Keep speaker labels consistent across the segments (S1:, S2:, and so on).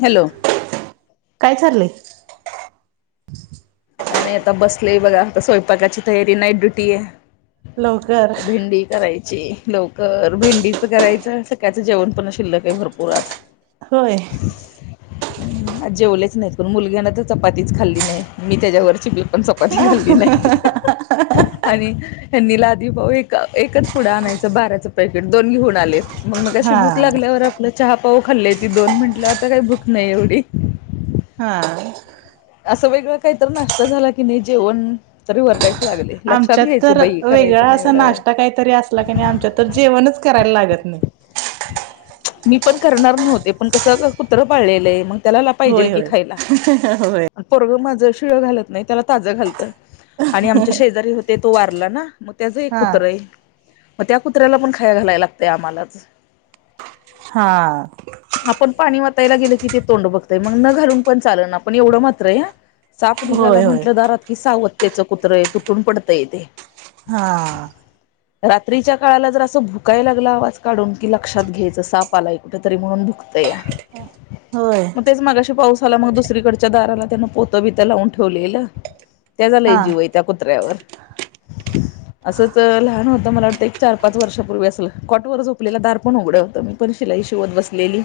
S1: Hello
S2: काय चाललंय
S1: काय नाही आता बसलेय बघा आता स्वयंपाकाची तयारी नाईट ड्युटी आहे
S2: लवकर
S1: तर भिंडी करायची लवकर भेंडीचं करायचं सकाळचं जेवण पण शिल्लक आहे भरपूर आज
S2: होय
S1: जेवलेच नाहीत पण मुलग्याना तर चपातीच खाल्ली नाही मी त्याच्यावरची प पण च चपाती घल्ली नाही आणि हनी लाधी भाऊ एक एकच पुढं आणायचं बाराचं पॅकेट दोन घेऊन आलेत मग मग अशी भूक
S2: हा
S1: लागल्यावर आपल्या चहा पाऊ खाल्ली त दोन मिनटला आता काही भूक नाही एवढी
S2: हा
S1: असं वेगळं काहीत नाष्ट झाला की नाही जेवण तरी वरडायचं. लागले लक्षात
S2: आमच्यात
S1: घ्यायचं
S2: तर
S1: बाई
S2: वेगळा
S1: करायचं नाही
S2: असा
S1: एवढं
S2: नाश्ता काहीतरी असला क नाही आमच्यात तर जेवणच करायला लागत नाही.
S1: मी पण करणार नव्हते पण कसं कुत्र पाळलेलंय मग त्यालाला पाहिजेल
S2: होय
S1: की
S2: होय
S1: खायला
S2: होय
S1: परग मा शिळ घालत नाही त्याला ताज घालत आणि आमच्या शेजारी होते तो वारला ना. मग त्याच एक
S2: हा
S1: कुत्रा आहे मग त्या कुत्र्याला पण खाया घालायला लागतय आम्हालाच
S2: हा
S1: आपण पाणी म यला गे की ते तोंड बघताय मग न घरून पण चाल ना पण एवढं मात्र आहे. साप निघायला
S2: होय होय
S1: म्हटलं दारात की सावततेचं कुत्रं तुटून पडतंय ते
S2: हा.
S1: रात्रीच्या काळाला जर असं भुकाय लागला आवाज काढून की लक्षात घेत. आलाय कुठ तरी म्हणून दुत या
S2: होय
S1: मग तेच मा पाऊस ला मग दुसरीकडच्या दाराला त्यान पोतं भीथ लावून ठेवलेलं. त्या झालंय
S2: हा
S1: जीवय त्या कुत्र्यावर असंच लहान होतं मला वाटतं एक चार पाच वर्षापूर्वी असल कॉटवर झोपलेलं दार पण उघडं. तर मी पण शिलाई शोवध बसलेली.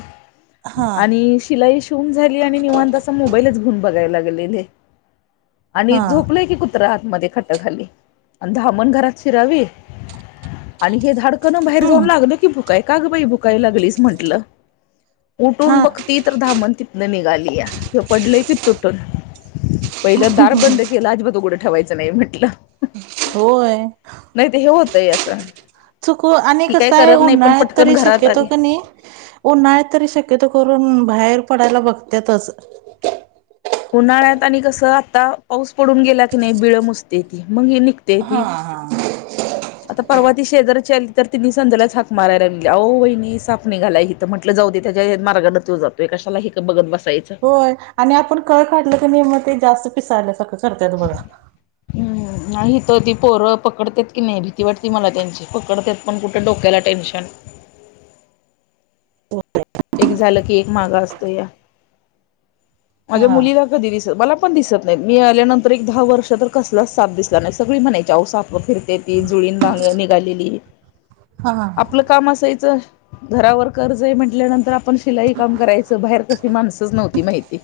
S2: हा
S1: आणि शिलाई शिून झाली आणि निवां तसा मोबाईलच घुन बघायला लागलेले. आणि
S2: हा
S1: झोपलंय की कुत्रहत मध्ये खट्ट घाली आणि ामण घरात शिरावे आणि हे धाड. न बाहेर
S2: हम्म
S1: जाऊन लागल की भुकाय का ग बा भुकाय लागलीस म्हंटलं.
S2: हा
S1: उठून बघ ती तर धामण तिथनं निघाली या हे पडलय की तुटून पहिलं दार बंद केलं अजब तो गडं ठेवायचं नाही म्हटलं.
S2: होय.
S1: तेही असं.
S2: चुक आणि
S1: ती काही
S2: कसय
S1: करत नाही पण
S2: उन्हाळ्यात
S1: पटकन
S2: तरी
S1: घरात
S2: शक ेतो
S1: आली
S2: क नाही नाही तरी शक्यत करून बाहेर. पडायला बघतच.
S1: उन्हाळ्यात आणि कस आता पाऊस पडून गेला की नाही बिळ मुसते ती मग निघ.
S2: हा हा.
S1: आता परवा ती शेजारच्या आली तर तिने संध्यालाच हाक मारायला लाेली अ बहिणी साप नि घालाय ह म्हटलं. त्याच्या मारगा जातो ककाशाला ब
S2: होय आणि आपण कळ काढलं की ने म ते जास्त पिसायला सारखळं करत त बघा.
S1: नाही हथं ती पोरं पकडतात की नाही भीती वाटते मला त्यांची पकडत पण कुठे डोक्याला टेन्शन [unintelligible] एक झालं की एक माग असतो या. माझ्या
S2: हा
S1: मुलीला कधी दिसत मला पण दिसत नाही मी आल्यानंतर एक दहा वर्ष तर कसलाच साथ दिसला नाही सगळी म्ह ण्याच्या ऊसात फिरते ती जुळीन निघालेली.
S2: हा
S1: आपलं काम असायचं घरावर कर्ज आहे म्हटल्यानंतर तर आपण शिलाई काम करायचं बाहेर कशी माणसच नव्हती माहिती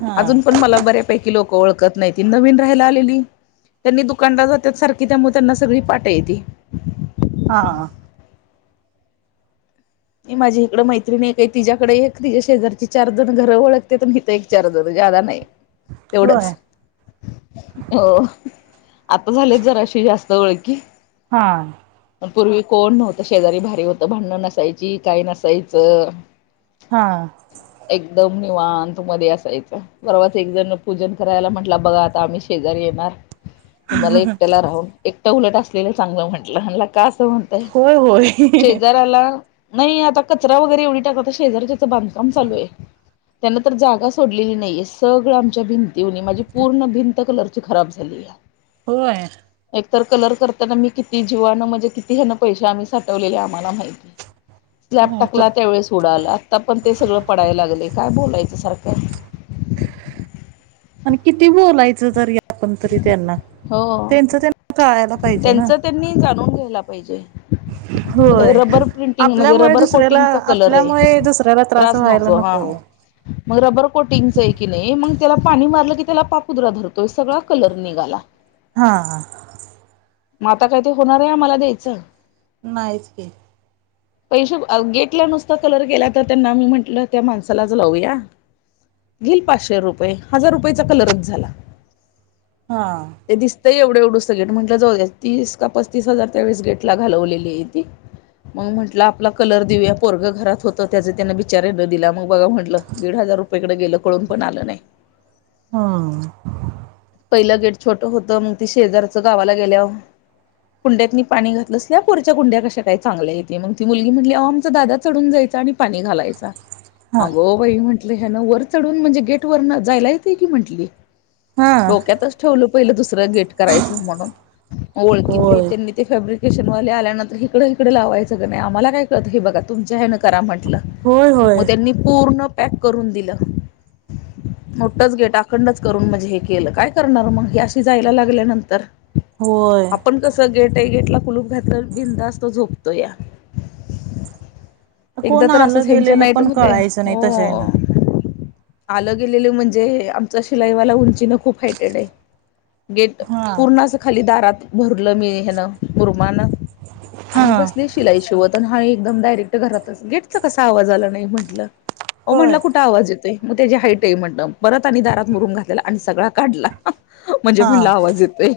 S2: हा
S1: अजून पण मला बऱ्यापैकी लोकं ओळखत नाही ती नवीन राहायला आलेली त्यांनी दुकानलाार जातात सारखी त्यामुळे त्यांना सगळी पाठ येते.
S2: हा.
S1: माझी इकड मैत्रिणी आहे का आहे तिच्या्याकडे एक तिया शेजारची चार जण घरं ओखते मीथ एक चार जण दा नाही
S2: होय
S1: तेवढच हो. आता झाले जराशी जास्त ओळखी
S2: हा.
S1: पूर्वी कोण नव्हतं शेजारी भारी होतं भांडणं नसायची काय नसायचं.
S2: हा
S1: [unintelligible] किंवान तु मध्ये असायचं बरोवाच एक जण पूजन करायला म्हटलं बघा आता आम्ही शेजारी येणार तुम्हाला एकट्याला राहून एकट्या उलट असलेलं चांगलं म्हटलं लागत का असं म्हणतय
S2: होय होय
S1: [unintelligible] शेजार्याला नाही आता कचरा वगैरे एवढी टाकाता शेजारच्याचं बांधकाम चालू आहे त्यांन तर जागा सोडलेली नाही हे सगळं आमच्या भिंती तव माझी पूर्ण भिंत कलरची खराब झाली या
S2: होय
S1: तर कलर करताना मी किती जीवानं म्हणजे किती ह्याना पैसे आम्ही साठवले आम्हाला माहिती स्लॅब
S2: नाहीतर
S1: टाकला त्यावेेळेस उडाला आता पण ते सगळं पडायला लागले काय बोलायच सारखं [unintelligible]
S2: आणि किती बोलायचं तर आपण तरी त्यांना
S1: हो
S2: त्यांच त्यांना कळायला पाहिजे ना
S1: ला पाहिजे
S2: होय
S1: रबर प्रिंटिंग म्हणजे
S2: आपल्यामुळे
S1: रबर
S2: दुसऱ्याला
S1: कोटिंगचा कलर आहे
S2: आपल्यामुळे दुसऱ्याला
S1: त्रास
S2: व्हायला
S1: नतो हा
S2: नको
S1: मग रबर कोटिंगच आहे की नाही मग त्याला पाणी मारलं कि त्याला पापुद्रा धरतोय सगळा कलर निघाला
S2: हा
S1: मग आता काय ते होणार आहे मला द्यायचं
S2: नाईचके
S1: पैसे गेटला नुसता कलर गेला तर त्यांना मी म्हंटलं त्या माणसालाच लावूया घेल पाचशे रुपये हजार रुपयेचा कलरच झाला
S2: हा
S1: ते दिसतंय एवढं एवढं सगळे म्हटलं जाऊद्या तीस का पस्तीस हजार त्या वेळेस गेट ला घालवलेली आहे ती मग म्हटलं आपला कलर देऊया पोरगं घरात होत त्याच त्याना बिचाराला दिला मग बघा म्हंटलं दीड हजार रुपयेकडे गेलं कळून पण आलं नाही
S2: हम्म
S1: पहिलं गेट छोटं होतं मग ती शेजारचं गावाला गेल्या कुंड्यात पाणी घातलं असल्या पुरच्या कुंड्या कशा काही चांगल्या येते मग ती मुलगी म्हटली आमचा दादा चढून जायच आणि पाणी घालायचा
S2: हा
S1: अगोबाई म्हण वर चढून म्हणजे गेट वर जायला येते की म्हंटली
S2: हा
S1: डोक्यातच ठेवलं पहिलं दुसरं गेट करायचं म्हणून मग ओळखीत
S2: होय
S1: त्यांनी ते फॅब्रिक स्टेशनवाले आल्यांतर इकडे इकडे लावायचं का नाही आम्हाला काय कळत हे बघा तुमच्या करा म्हट
S2: होय
S1: मग
S2: होय
S1: त्यांनी पूर्ण पॅक करून दिलं [unintelligible] मोठच घेटाखंडच करून म्हणजे हे केलं काय करणार मगशी जायला लागल्यानंतर
S2: होय
S1: आपण कस गेट टैगेटला कुलूप घात बिंदास्त झोपतो या एकदा
S2: कोण
S1: तर असं
S2: आलं
S1: हच्या
S2: गेलेलं
S1: नाईट
S2: पण
S1: म
S2: कळायचं नाही तशा हेन
S1: हो आलं गेलेलं म्हणजे आमचं शिलाईवाला उंची नक खूप हटेड गट
S2: हा
S1: पूर्ण खाली दारात भरलं मी न
S2: हा
S1: आणि बसले शिलाई शिवत आणि हा एकदम डायरेक्ट घरातच गेटचा कसा आवाज आला नाही म्हटलं अ
S2: होय
S1: म्हटलं कुठं आवाज येतोय मग त्याची हाईट आहे म्हण परत आणि दारात मुरून घातलेला आणि सगळा काढला म्हणजे
S2: हा
S1: म्हणला आवाज येतोय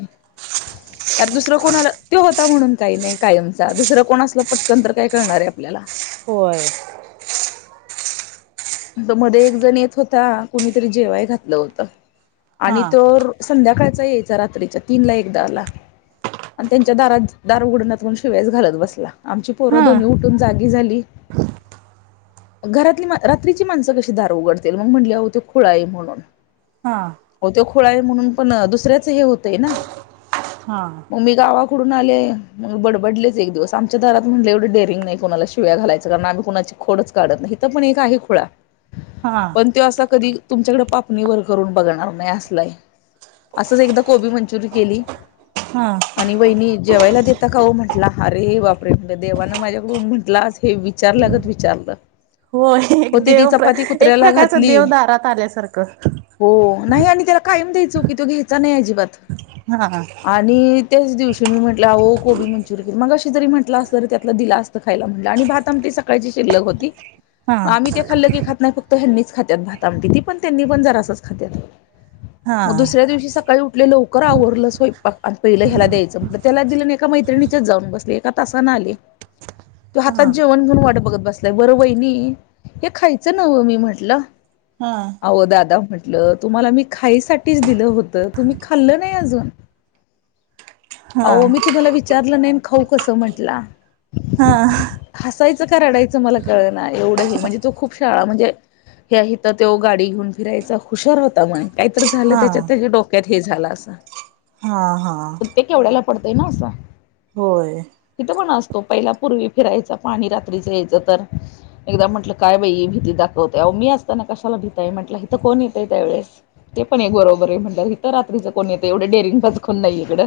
S1: कारण दुसरं कोण तो होता म्हणून काही नाही कायमचा दुसरं कोण असलं पटकन तर काय करळणार आहे आपल्याला
S2: होय
S1: मध्ये एक जण येत होता कुणीतरी जेवाय घातलं होत
S2: हा
S1: आणि तो संध्याकाळचा यायचा रात्रीच्या तीन ला एकदा ला आणि त्यांच्या दारात दार उघडण्यात शिवायस घालत बसला आमची पोरं
S2: हा
S1: दोन्ही उठून जागी झाली घरातली रात्रीची माणसं कशी दधार उघडतील मग म्हटल्या होत खुळाई म्हणून
S2: हा
S1: अहो तो म्हणून पण दुसऱ्याच हे होतय ना
S2: हा
S1: मग मी गावा डून आले मग बडबडलेच एक दिवस आमच्या घरात म्हटले एवढे डेरिंग नाही कोणाला शिव्या घालायचं कारण आम्ही कोणा खोडच काढत नाही तर पण एक आहे खु
S2: हा
S1: पण तो असा कधी तुमच्याकडे पापणी वर करून बघणार नाही असलाय असंच एकदा कोबी मंचुरी केली
S2: हा
S1: आणि बहिणी जेवायला देता का हो म्हंटला अरे बा म्ह देवानं माझ्याकड म्हटलं हे विचारलंगत विचारलं
S2: होय एक
S1: होती ती
S2: देव
S1: चपाती
S2: एक
S1: कुत्र्याला
S2: प्रकारच
S1: घातली
S2: देव दारात आल्यासारखं
S1: हो नाही आणि त्याला कायम द्याच चुकी तो घ्यायचा नाही अजिबात
S2: हा हा
S1: आणि त्याच दिवशी मी म्हटलंओ कोबींचुरियन मग अशी जरी म्हटलं अस त त्याला दिला असं खायला म्हटलं आणि भात आम सकाळची तिल्लक होती
S2: हा
S1: आम्ही ते खाल्लं की खात नाही फक्त ह्यांनीच खात भात आमट ती पण त्यांनी पण जरा असंच खातात
S2: हा
S1: मग दुसऱ्या दिवशी सकाळी उठले लवकर आवरलं स्ोय पहिलं ह्याला द्यायचं म्हट त्याला दिलंन एका मैत्रिणीच्याच जाऊन बसले एका तासा ना आले तू हातात
S2: हा
S1: जेवण घेऊन वाट बघत बसलाय बरं बहिणी हे खायचं नवं मी म्हटलं
S2: हा
S1: अह दादा म्हटलं म्हट तुम्हाला मी खाईसाठीच दिलं होत तुम्ही खाल्ल नाही अजून अ मी तुम्हाला विचारलं नाहीन खाऊ कसं म्हंटलं
S2: हा
S1: यचं का रडायचं मला कळ ना एवढं हे म्हणजे तो खूप शाळा म्हणजे ह इथं तो गाडी घेऊन फिरायचा हुशार होता मग काहीत झालं त्याच्यात त्याच्या डोक्यात हे झालं असं
S2: हा हा
S1: पडतय ना अस असं
S2: होय
S1: तो पहिला पूर्वी फिरायचा पाणी रात्रीच यायचं तर एकदा म्हंटलं काय बाई भीती दाखवते मी असताना कशला भीता आहे म्हटलं हि तर कोण येतय त्यावेळेस ते पण एक बरोबर र म्हणथ रात्रीच कोणी येत एवढे डेरिंग फच कोण नाही इकडं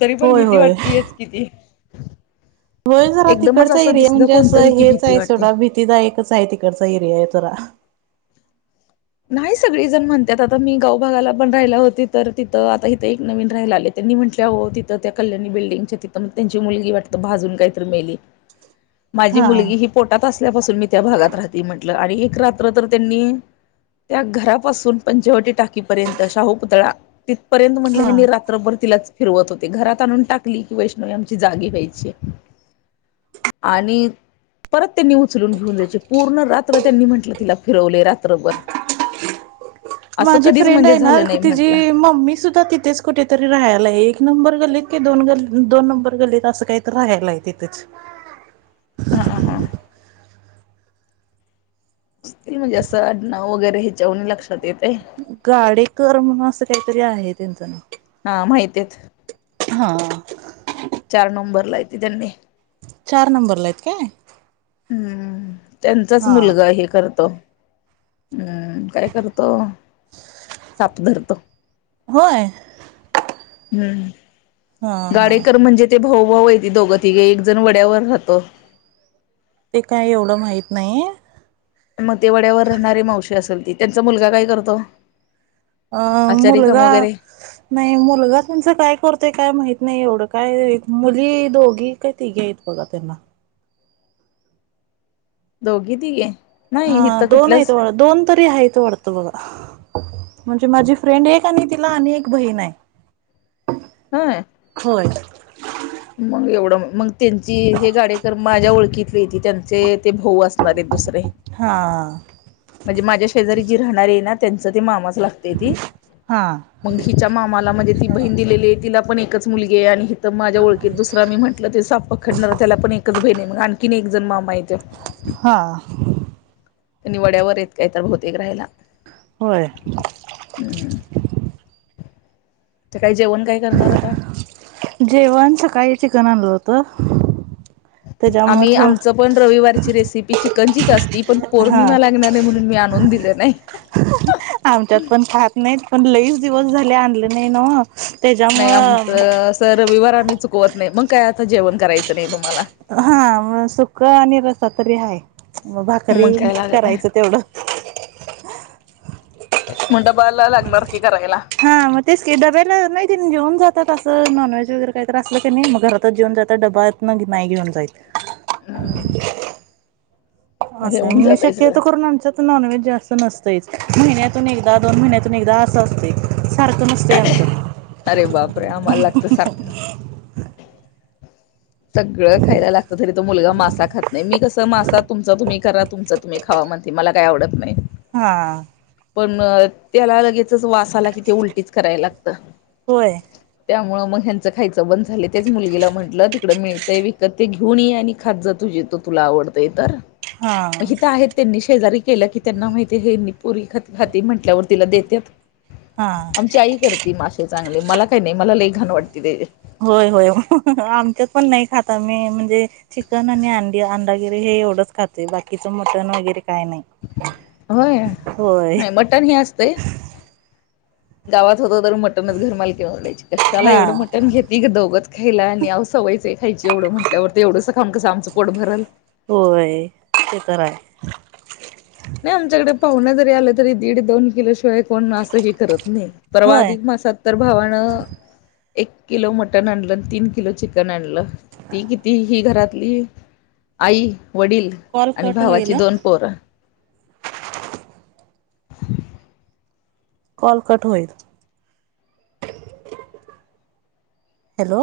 S1: तरी पण
S2: होय
S1: भीती
S2: होय
S1: वाटतीयच किती
S2: होय जरा
S1: एकदमच
S2: तिकडचा
S1: असं
S2: एरिया
S1: दिसलं
S2: म्हणजे असं
S1: कोणतरी की
S2: हेच
S1: भीती
S2: आहे
S1: वाटते
S2: सडा भीतीदायक आहे तिकडचा एरिया आहे तरा
S1: नाही सगळी जण म्हणतात आता मी गावभगाला पण राहिला होते तर तिथं आता इथे एक नवीन राहायला आले त्यांनी म्हटल्या हो तिथं त्या कल्याणी बिल्डिंगच्या तिथं मग त्यांची मुलगी वाटत भाजून काहीतरी मेली ह माझी
S2: हा
S1: मुलगी ही पोटात असल्यापासून मी त्या भागात राहते म्हंटलं आणि एक रात्र तर त्यांनी त्या घरापासून पंचवटी टाकीपर्यंत शाहू पुुतळा तिथपर्यंत म्हटलं हे
S2: हा
S1: मी रात्रभर तिलाच फिरवत होते घरात आणून टाकली की वैष्णववी आमची जागी व्यायची आणि परत त्यांनी उचलून घेऊन जायचे पूर्ण रात्र त्यांनी म्हंटलं तिला फिरवले रात्रभर [unintelligible]
S2: माझी
S1: कधीच
S2: फ्रेंड
S1: म्हणजे
S2: आहे ना
S1: झालं नाही म्हंटलं
S2: तिचीी मम्मी सुद्धा तिथेच कुठेतरी राहायला आहे एक नंबर गलीत की दोन ग दोन नंबर गलीत असं काही तर राहायला आहे तिथेच.
S1: हा हा. म्हणजे असं अड्ं वगैरे ह्याच्यावन लक्षात येतय
S2: गाडेकर म्हणून असं काहीतरी आहे त्यांचं नाव.
S1: माहितीत.
S2: हा.
S1: चार नंबर ला हायटी त्यांनी.
S2: चार नंबरला आहेत काय.
S1: हम्म त्यांचाच
S2: हा
S1: मुलगा हे करतो. अ काय करतो साप धरतो.
S2: होय हा
S1: हम्म
S2: हा
S1: गाडेकर म्हणजे ते भाऊभऊती दोघं तिघे एक जण वड्यावर अतो.
S2: ते काय एवढं माहत नाही.
S1: मते वाड्यावर राहणारी मावशी असेल ती त्यांचा मुलगा काय करतो.
S2: अ
S1: आचारी काम
S2: मुलगा
S1: वगैरे
S2: नाही मुलगा त्यांचं काय करतोय काय माहित नाही एव्हडं. काय मुली दोघी काय तिघे आहेत बघा त्यांना.
S1: दोघ तीघी.
S2: हा दोन आहेतथ वाढत दोन तरी आहेथ वाढतं बघा. म्हणजे माझी फ्रेंड एक आणि तिला अने एक बहीण हाय.
S1: व्हय.
S2: हो.
S1: मग एवढं मग त्यांची हे गाडेकर माझ्या ओळखीतली हायती त्यांचे ते भाऊ असणार आहेत दुसरे.
S2: हा
S1: म्हणजे माझ्या शेजारी जी राहणार आहे ना त्यांचं ते मामाच लागत्या ती.
S2: हा
S1: मग हिच्या मामाला म्हणजे ती बहीण दिलेली आहे तिला पण एकच मुलगी आहे आणि हित माझ्या ओळ की दुसरा मी म्हटलं ते साप पखडणार त्याला पण एकच बहीण आहे मग आणखीन एक जण मामा तो.
S2: हा.
S1: त्यानि वड्यावर येत काय तर बहुतेक राहाला.
S2: होय.
S1: तर काय जेवण काय करणार आता
S2: जेवण सकाळी चिकन आणलं होत.
S1: आम्ही आमच पण रविवारची रेसिपी चिकनचीच असत ती पण
S2: हा
S1: पौर्णिमा लागणार हाय म्हणून मी आणून दिले नाही.
S2: आमच्यात पण खात नाहीत पण लईच दिवस झाले आणल नाही ना ओ.
S1: नाही आमचं अस रविवार आम्ही चुकवत नाही मग काय आता जेवण करायचं नाही तुम
S2: हा म सुक आणि रसा तरी हाय. मग भाकरी
S1: मग काय लागत नाही
S2: करायचं तेवढं.
S1: मन डबा ला लागणार. की करायला
S2: हा मग तेच का डब्याला नाही घेऊन जातात असं नॉन वेज वगर काही तर असलं की नाही मग घरात जेऊन जातात मग डबा नाहीे घेउन जाइत.
S1: हम्म
S2: [unintelligible]
S1: मग हे
S2: असं
S1: होऊन
S2: मी
S1: जातय सगळं
S2: शक्यता करून आमच्यात नॉनव्हेज जास्त नसत. यच महिन्यातून एकदा दोन महिन्यातून एकदा असं असतेय.
S1: अरे बापरे आम्हाला लागत सारखा. सगळं खायला लागत तरी तो मुलगा मासा खात नाही मी कस स म मासा तुमं तुम्ही करा तुमचं तुम्ही खावा म्हणते मला काही आवडत नाही.
S2: हा.
S1: पण म त्याला लगेचच वासा आला कि ते उलटीच करायला लागत
S2: होय
S1: त्यामुळे ह मग ह्यांच खयचं बंद झालं तेच मुलगीला म्हटलं ते मिळतय विकत ते घेऊन ये आणि खात जा तुझी त तुला आवडतय तर.
S2: हा
S1: मग हित आहेत त्यांनी शेजारी केल्या की त्यांना माहिती हे नी पुरगी खाति म्हटल्यावर तिला देतेत
S2: हा
S1: आमची आई करती मासेे चांगले मला काही नाही मला लय घान वाटते त्याची.
S2: होय होय हं हं आमच्यात पण नाही खाता मी म्हणजे चिकन आणि अंडी अंडागिरी हे वढं खातोय बाकीचं मटण वगैरे? काही नाही
S1: होय
S2: होय.
S1: नाही मटण हे असतंय गावात होत तर मटनच घरमालकीन वरडायची कशाला
S2: हा
S1: एवढं मटन घेते ग दोघंच? खायला आणि व सवयचं आहे खायची एवढं म्हटल्यावर तर ते एवढंच खाऊन कसं आमचं पोट भरल.
S2: होय ते तर आहे.
S1: नाही आमच्याकडे पाहुण जरी आलं तरी दीड दोन किलो शिवाय कोण असं हे करत नाही परवा
S2: होय
S1: अधिक मासात तर भावानं! एक किलो मटण आणलं तीन किलो चिकन आणलं ती किती हि घरातली आई वडील
S2: कॉल
S1: आणि
S2: कट होईल
S1: भावाची दोन पोरं. ह.
S2: कॉल कट होयत. हॅलो.